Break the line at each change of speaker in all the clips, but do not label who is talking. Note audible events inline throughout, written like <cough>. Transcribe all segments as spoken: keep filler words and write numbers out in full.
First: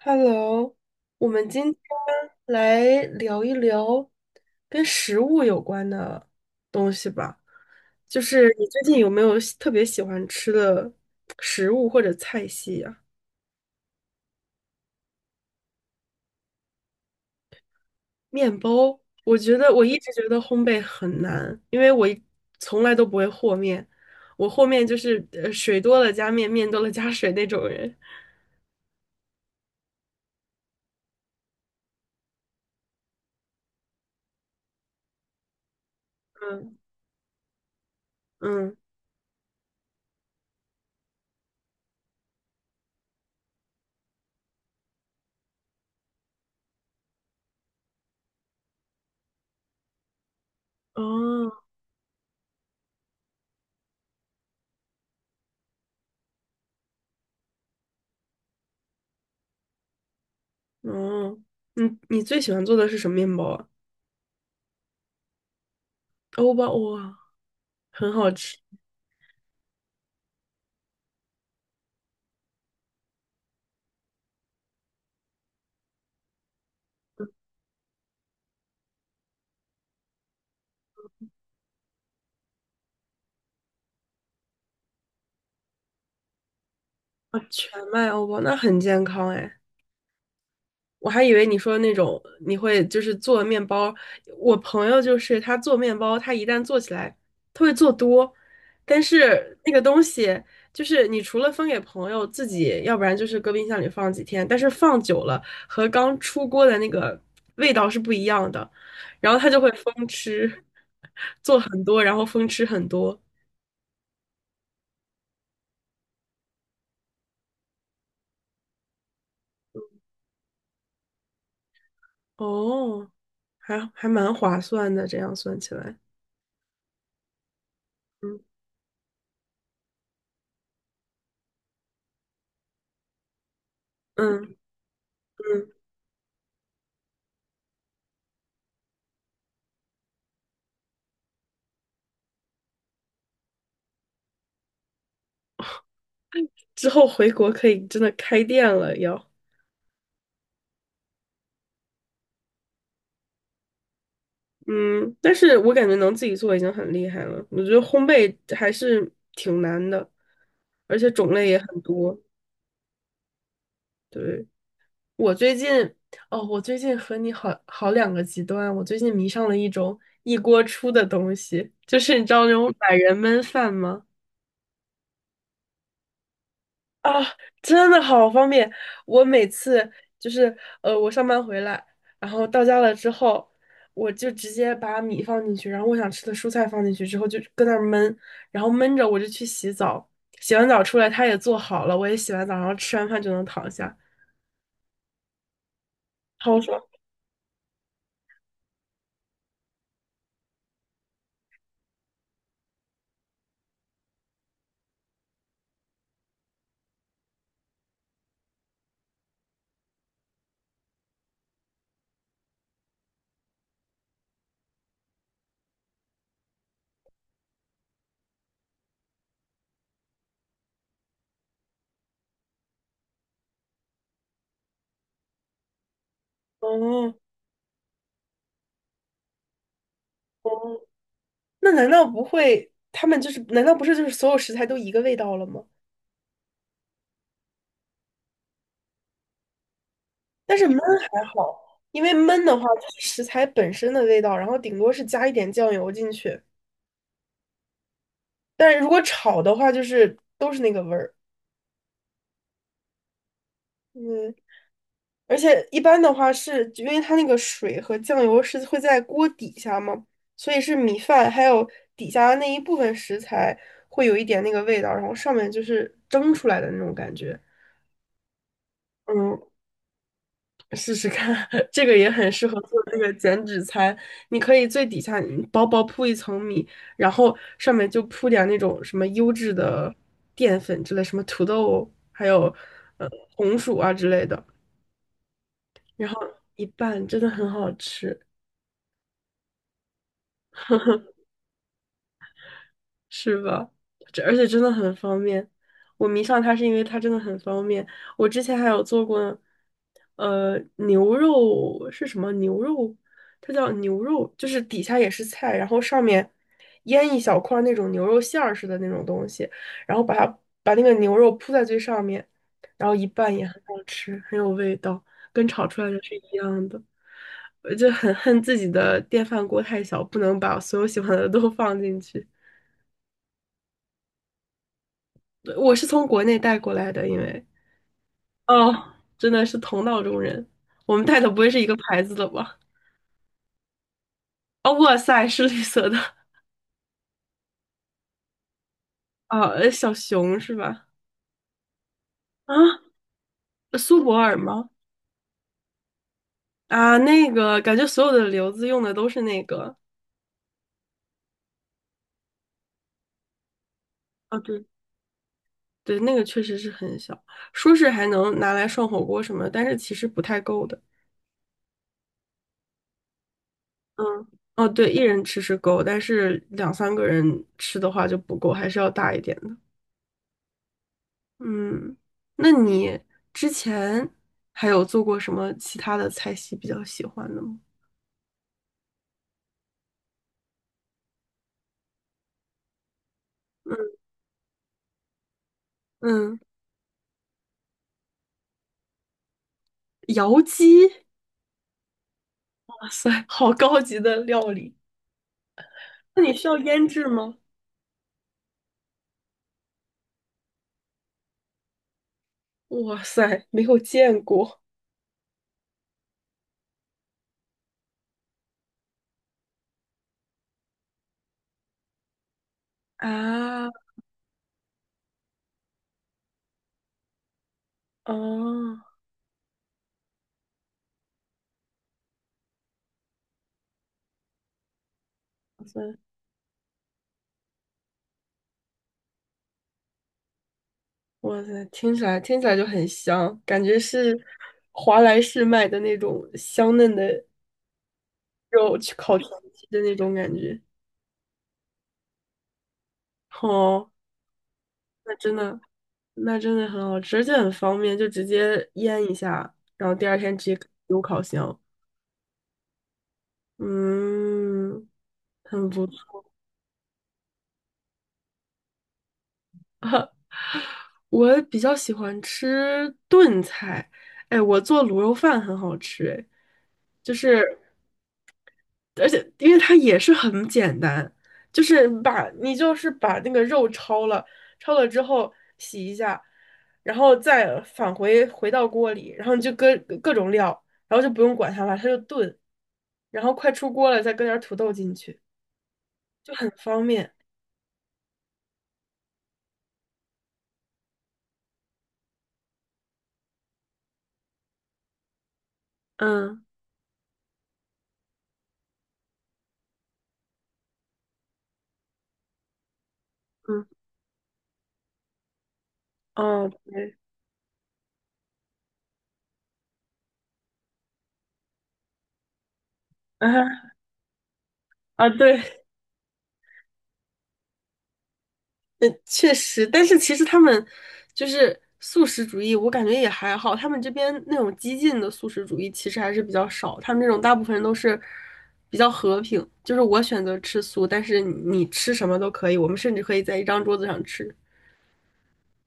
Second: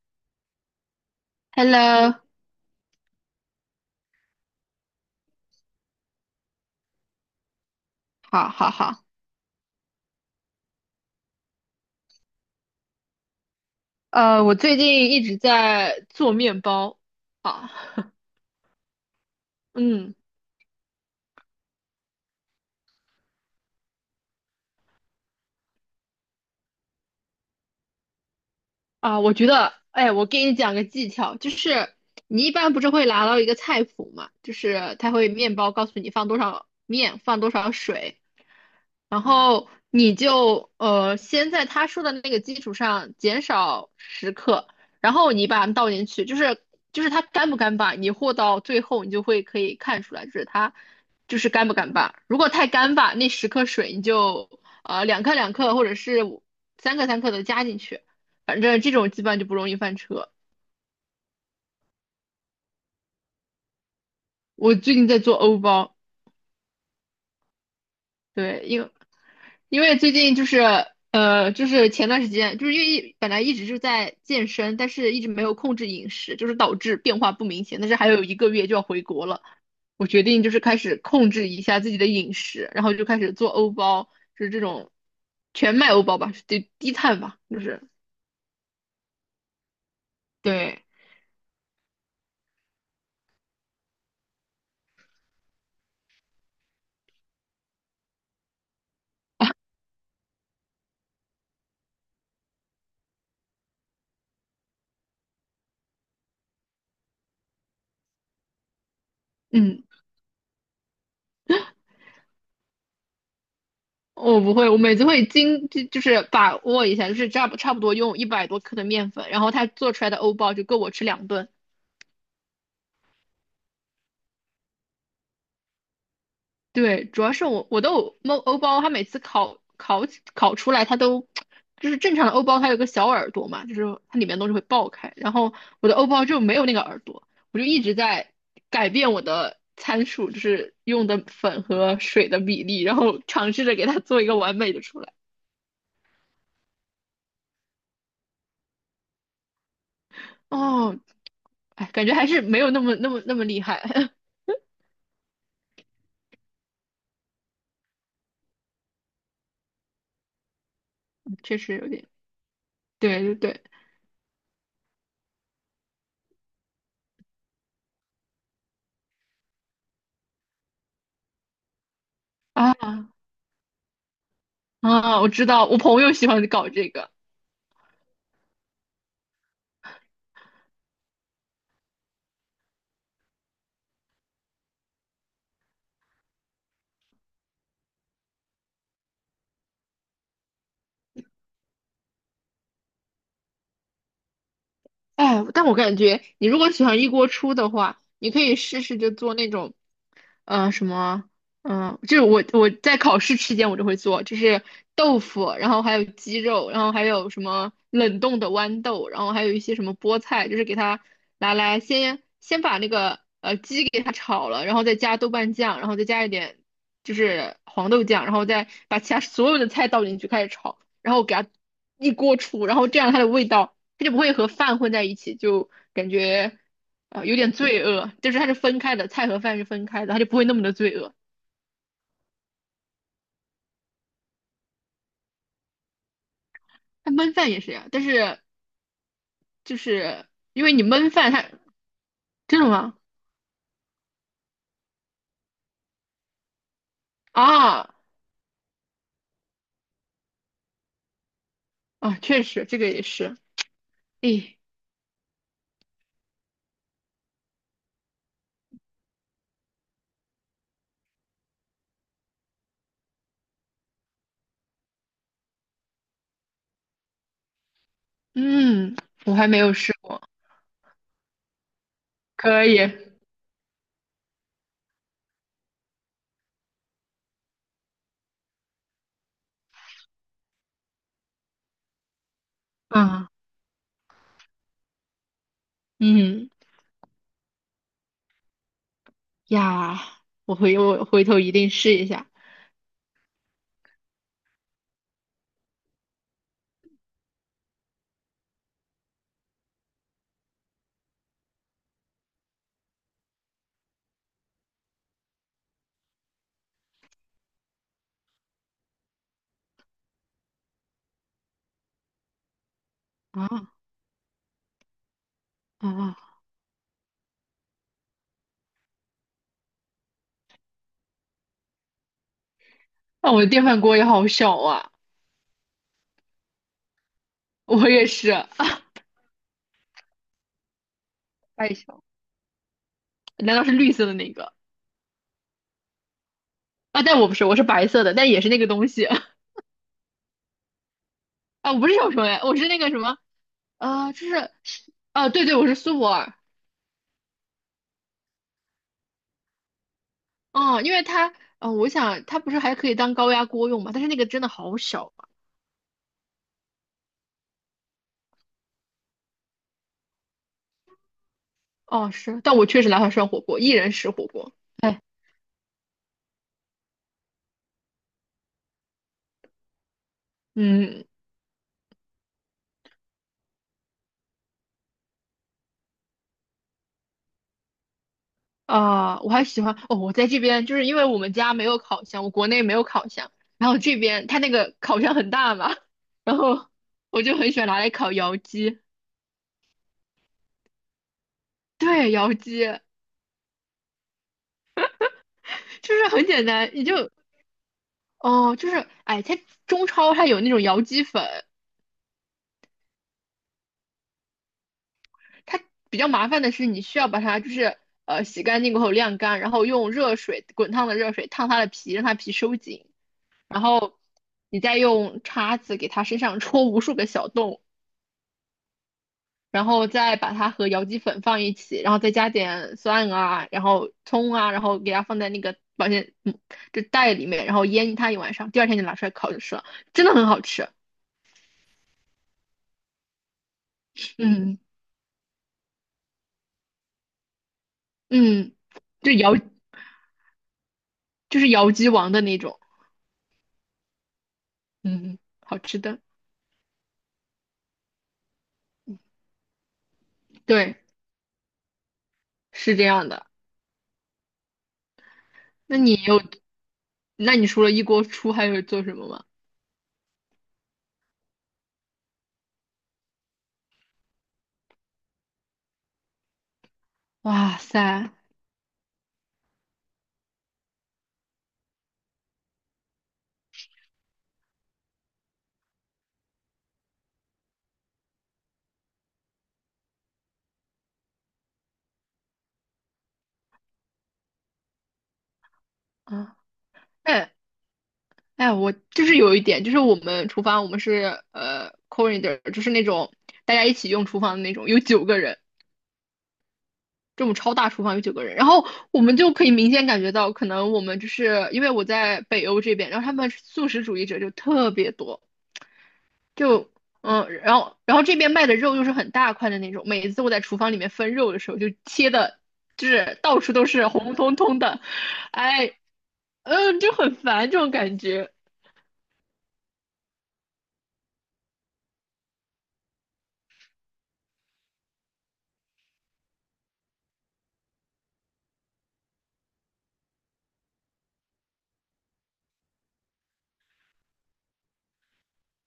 Hello，我们今天
Hello，
来聊一聊跟食物有关的东西吧。就
好，
是你
好，
最近
好，
有没有喜特别喜欢吃的食物或者菜系呀？
呃，我最近一直在做面包。好。<laughs>
面包，我觉得我一直
嗯。
觉得烘焙很难，因为我一从来都不会和面，我和面就是呃水多了加面，面多了加水那种人。
啊，我觉得，哎，我给你讲个技巧，就是你一般不是会拿到一个菜谱嘛，就是它会面包告诉你放多少
嗯
面，放多少水，
嗯，
然后你就呃先在他说的那个基础上减少十克，然后你把它们倒进去，就是就是它干不干巴，你和到最后你就会可以看出来，就是它就是
哦
干不干巴。如果太干巴，那十克水你就呃两克两克或者是五三克三克的加进去。反正这种基本上就不容易翻车。
哦，你你最喜欢做的是什么面包啊？
我最近在做欧包。
欧包哇！很好吃
对，因为因为最近就是呃，就是前段时间，就是因为一本来一直是在健身，但是一直没有控制饮食，就是导致变化不明显。但是还有一个月就要回国了，我决定就是开始控制一下自己的饮食，然后就开始做欧包，就是这种全麦欧包吧，低低碳吧，
啊，
就
全
是
麦欧包那很健康哎，
对，
我还以为你说那种你会就是做面包，我朋友就是他做面包，他一旦做起来，他会做多，但是那个东西就是你除了分给朋友自己，要不然就是搁冰箱里放几天，但是放久了和刚出锅的那个味道是不一样的，然后他就会
嗯。
疯吃，做很多，然后疯吃很多，
我不会，我每次会精就就是把握一下，就是差不差不多用一百多克的面粉，然后它做出来的欧包就够我吃两顿。
哦，还还蛮划算的，这样算起来。
对，主要是我我的欧
嗯。
欧包，它每次烤烤烤出来，它都就是正常的欧包，它有个小耳朵嘛，就是它里面的
嗯
东西会爆开，然后
嗯，
我的欧包就没有那个耳朵，我就一直在改变我的参数，就是用的粉和水的比例，然后尝试着给它做一个完美的出来。
之后回国可以真的开店了要。
哦，哎，感觉还是没有那么那么那么厉害。<laughs>
嗯，但是我感觉能自己做已经很厉害了。我觉得烘焙还是挺难的，而且种类
确
也
实
很
有点，
多。
对对对。
对，我最近，哦，我最近和你好好两个极端。我最近迷上了一种一锅出的东西，就是你知道那种懒
啊
人焖饭吗？
啊，我知道，我朋友喜欢搞这个。
啊，真的好方便！我每次就是呃，我上班回来，然后到家了之后，我就直接把米放进去，然后我想吃的蔬菜放进去之后，就搁那儿焖，然后焖着我就去洗澡，洗完澡出来它也做好了，我也洗完澡，然后吃完饭就能躺下，
哎，但我感觉你如
好
果
爽！
喜欢一锅出的话，你可以试试就做那种呃什么，嗯、就是我我在考试期间我就会做，就是豆腐，然后还有鸡肉，然后还有什么冷冻的豌豆，然后还有一些什么菠菜，就是给它拿来先先把那个呃鸡给它炒了，然后再加豆瓣酱，然后再加一点就是黄豆酱，然后再把其他所有的菜倒进去开始炒，然后给它一锅出，然后这样它的味道它就不会和饭混在一起，就感觉。
哦
啊，有点罪恶，就是它是分开的，菜和饭是分开的，它就不会那么的
哦，
罪恶。
那难道不会他们就是难道不是就是所有食材都一个味道了吗？
它焖饭也是呀，但是就是
但
因
是
为
焖
你焖
还
饭它，
好，因为焖的话
真的
它
吗？
是食材本身的味道，然后顶多是加一点酱油进去。
啊
但是如果炒的话，就是都是那个味儿。
啊，确实这个也是。
嗯，
诶，
而且一般的话是因为它那个水和酱油是会在锅底下嘛，所以是米饭还有底下的那一部分食材会有一点那个味道，然后上面就是蒸出来的那种感觉。
嗯，我
嗯，
还没有试过。
试试看，<laughs> 这个也很适合
可
做
以。
那个减脂餐。你可以最底下薄薄铺一层米，然后上面就铺点那种什么优质的淀粉之类，什么土豆，还有呃
啊，
红薯啊之类的，然后
嗯
一拌，真的很好吃。
呀，我回我回头一定试一下。
是吧？这而且真的很方便。我迷上它是因为它真的很方便。我之前还有做过，呃，牛肉是什么牛肉？它叫牛肉，就是底下也是菜，然后上面腌一小块儿那种牛肉馅儿似的那种东西，然后把它把那个牛肉铺在最上面，然后一拌也很
啊
好吃，很有味道，跟炒出来的是
啊！
一样的。我就很恨自己的电饭锅太小，不能把所有喜欢的都放进去。
那我的电饭锅也好小啊。
我是从国内带过来的，因为
我也是，
哦，真的是同道中人。我们带的不会是一
太
个牌
小。
子的吧？
难道是绿色的那个？
哦，哇塞，是绿色的
啊，但我不是，我是白色的，但也是那个东西。<laughs>
啊，呃小熊是吧？
啊，我不是小熊哎，
啊，
我是那个什么
苏
啊，
泊
就
尔
是
吗？
啊，对对，我是苏泊尔。
啊，那个感觉所有的瘤子用的都是那个。
嗯，因为它，嗯，我想它不是还可以当高压锅用嘛，但是那个
啊，
真的
对
好小啊。
对，那个确实是很小，说是还能拿来涮火锅什么的但是其实不太够的。
哦，是，但我确实拿它涮火锅，一人食
嗯，
火锅。
哦，对，一
哎，
人吃是够，但是两三个人吃的话就不够，还是要大一点。
嗯。
嗯，那你之前还有做过什么其他的菜系比较喜欢的吗？
啊，我还喜欢，哦，我在这边就是因为我们家没有烤箱，我国内没有烤箱，然后这
嗯
边它那个烤箱很大嘛，<laughs> 然
嗯，
后我就很喜欢拿来烤窑鸡。
窑鸡，
对，窑鸡
哇塞，好高级的料理。
就是
那
很
你
简
需要
单，你
腌制
就。
吗？
哦，就是，哎，它中超它有那种窑鸡粉。
哇塞，没有见过
它比较麻烦的是，你需要把它就是呃洗干净过后晾干，然后用热水滚烫的热水烫它的皮，让它皮收紧，然
啊！
后你再用叉子给它身上戳无数个小洞，
哦，
然后再把它和摇鸡粉放一起，然后再加点蒜啊，然后葱啊，然后给它放在那个
哇
保
塞，
鲜嗯就袋里面，然后腌它一晚上，第二天就拿出来烤就吃了，真的很好吃。
哇塞，听起来听起来就很香，感觉是
嗯
华莱士卖的那种香嫩的
嗯，
肉去
就
烤全
摇
鸡的那种感觉。
就是摇鸡王的那种，
哦，那
嗯，
真的，
好吃的。
那真的很好吃，而且很方便，就直接腌一下，然后第二天直接
对。
丢烤箱。
是这样的。
嗯，很
那
不
你有，
错。
那你除了一锅出，还有做什么吗？
我比较喜欢吃炖菜，哎，我做卤肉饭很好吃，哎，就
哇
是
塞，
而且因为它也是很简单，就是把你就是把那个肉焯了，焯了之后洗一下，然后再返回回到锅里，然后你就搁各种料，然后就不用管它了，它就炖，然后快出锅了再搁点土豆进去，就
啊，
很方便。
哎哎，我就是有一点，就是我们厨房，我们是呃 corridor，就是那种大家一起用厨房的那种，有九个人。
嗯
这种超大厨房有九个人，然后我们就可以明显感觉到，可能我们就是因为我在北欧这边，然后他们
嗯，
素食主义者就特别多。
哦
就
对，
嗯，然后然后这边卖的肉又是很大块的那种，每次我在厨房里面分肉的时候，就切的，就是到处都
<laughs> 啊
是红彤彤的。
啊对。
哎，嗯，就很烦这种感觉。
嗯，确实，但是其实他们就是素食主义，我感觉也还好。他们这边那种激进的素食主义其实还是比较少，他们这种大部分人都是比较和平，就是我选择吃素，但是你你吃什么都可以，我们甚至可以在一张桌子上吃。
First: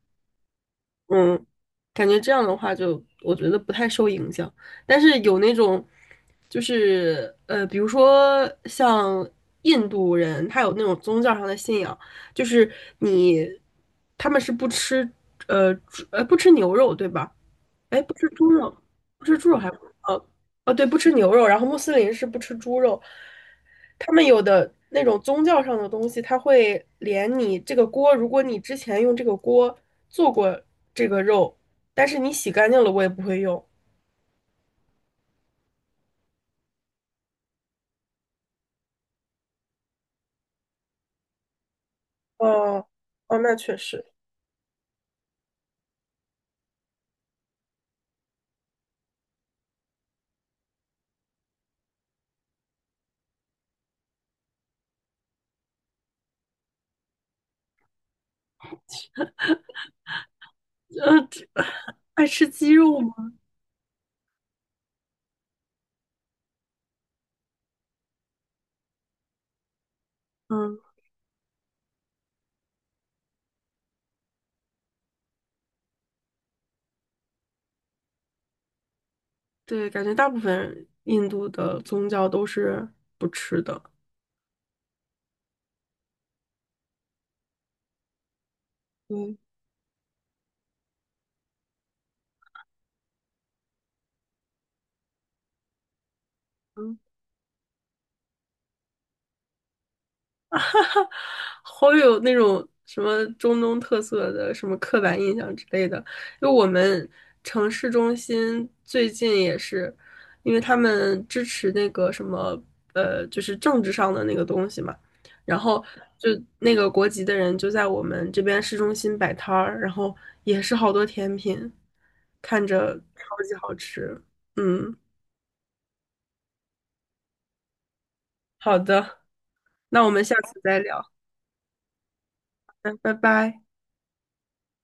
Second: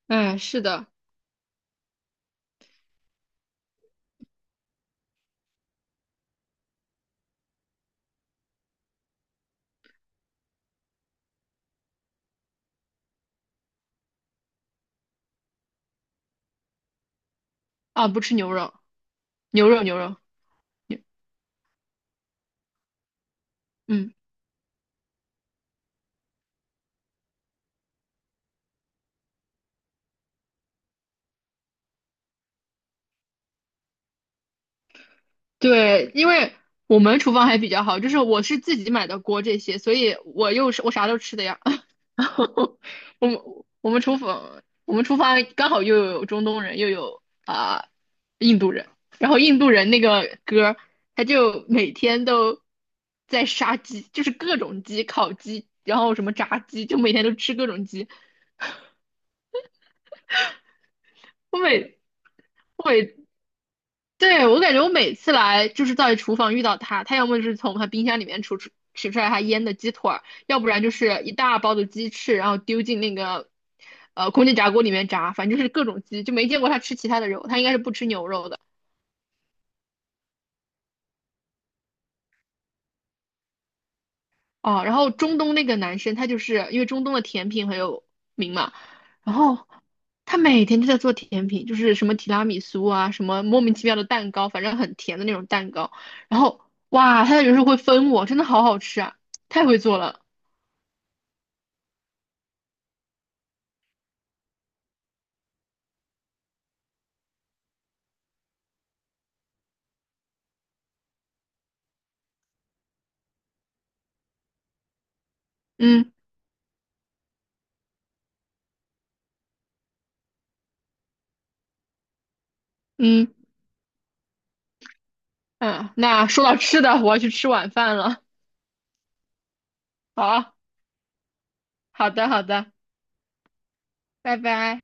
哎，是的。
嗯，感觉这样的话就，我觉得不太受影响。但是有那种，就是呃，比如说像印度人，他有那种宗教上的信仰，就是你他们是不吃呃猪呃不吃牛肉，对吧？哎，
啊，
不
不
吃
吃
猪
牛肉。
肉，不吃猪肉
牛
还不
肉牛肉。
哦哦，对，不吃牛肉。然后穆斯林是不吃猪肉，他
嗯。
们有的那种宗教上的东西，他会连你这个锅，如果你之前用这个锅做过这个肉，但是你洗干净了，我也不会用。
对，因为我们厨房还比较好，就是我是自己买的锅这些，所以我又是我啥都吃的呀。<laughs>
哦
我
哦，
们
那确
我们
实，
厨房我们厨房刚好又有中东人，又有啊、印度人，然后印度人那个哥儿他就每天都在杀鸡，就是各种鸡、烤鸡，然后什么炸鸡，就每天都吃各种鸡。
呃，这
我每
爱吃鸡
我
肉
每
吗？
对，我感觉我每次来就是在厨房遇到他，他要么就是从他冰箱里面取出取出来他腌的鸡腿儿，要不
嗯，
然就是一大包的鸡翅，然后丢进那个呃空气炸锅里面炸，反正就是各种鸡，就没见过他吃其他的肉，他应该是不吃牛肉的。
对，感觉大部分印度的宗教都是不吃的。
哦，然后中东那个男生，他就是因为中东的甜品很有名嘛，然
嗯。
后他每天都在做甜品，就是什么提拉米苏啊，什么莫名其妙的蛋糕，反正很甜的那种蛋糕。然后哇，他有时候会分我，真的好好吃啊，太会做了。
<laughs> 好有那种什么中东特色的什么刻板印象之类的。因为我们城市中心最近也是，因为他们支持那个什么呃，就是政治上的那个东西嘛，然后
嗯
就那个国籍的人就在我们这边市中心摆摊儿，然后也是好多甜品，看着
嗯
超级好吃。嗯，
嗯，那说到吃的，我要去吃晚饭了。
好的，那我们
好
下
啊，
次再聊，
好的好的，
嗯，拜拜。
拜拜。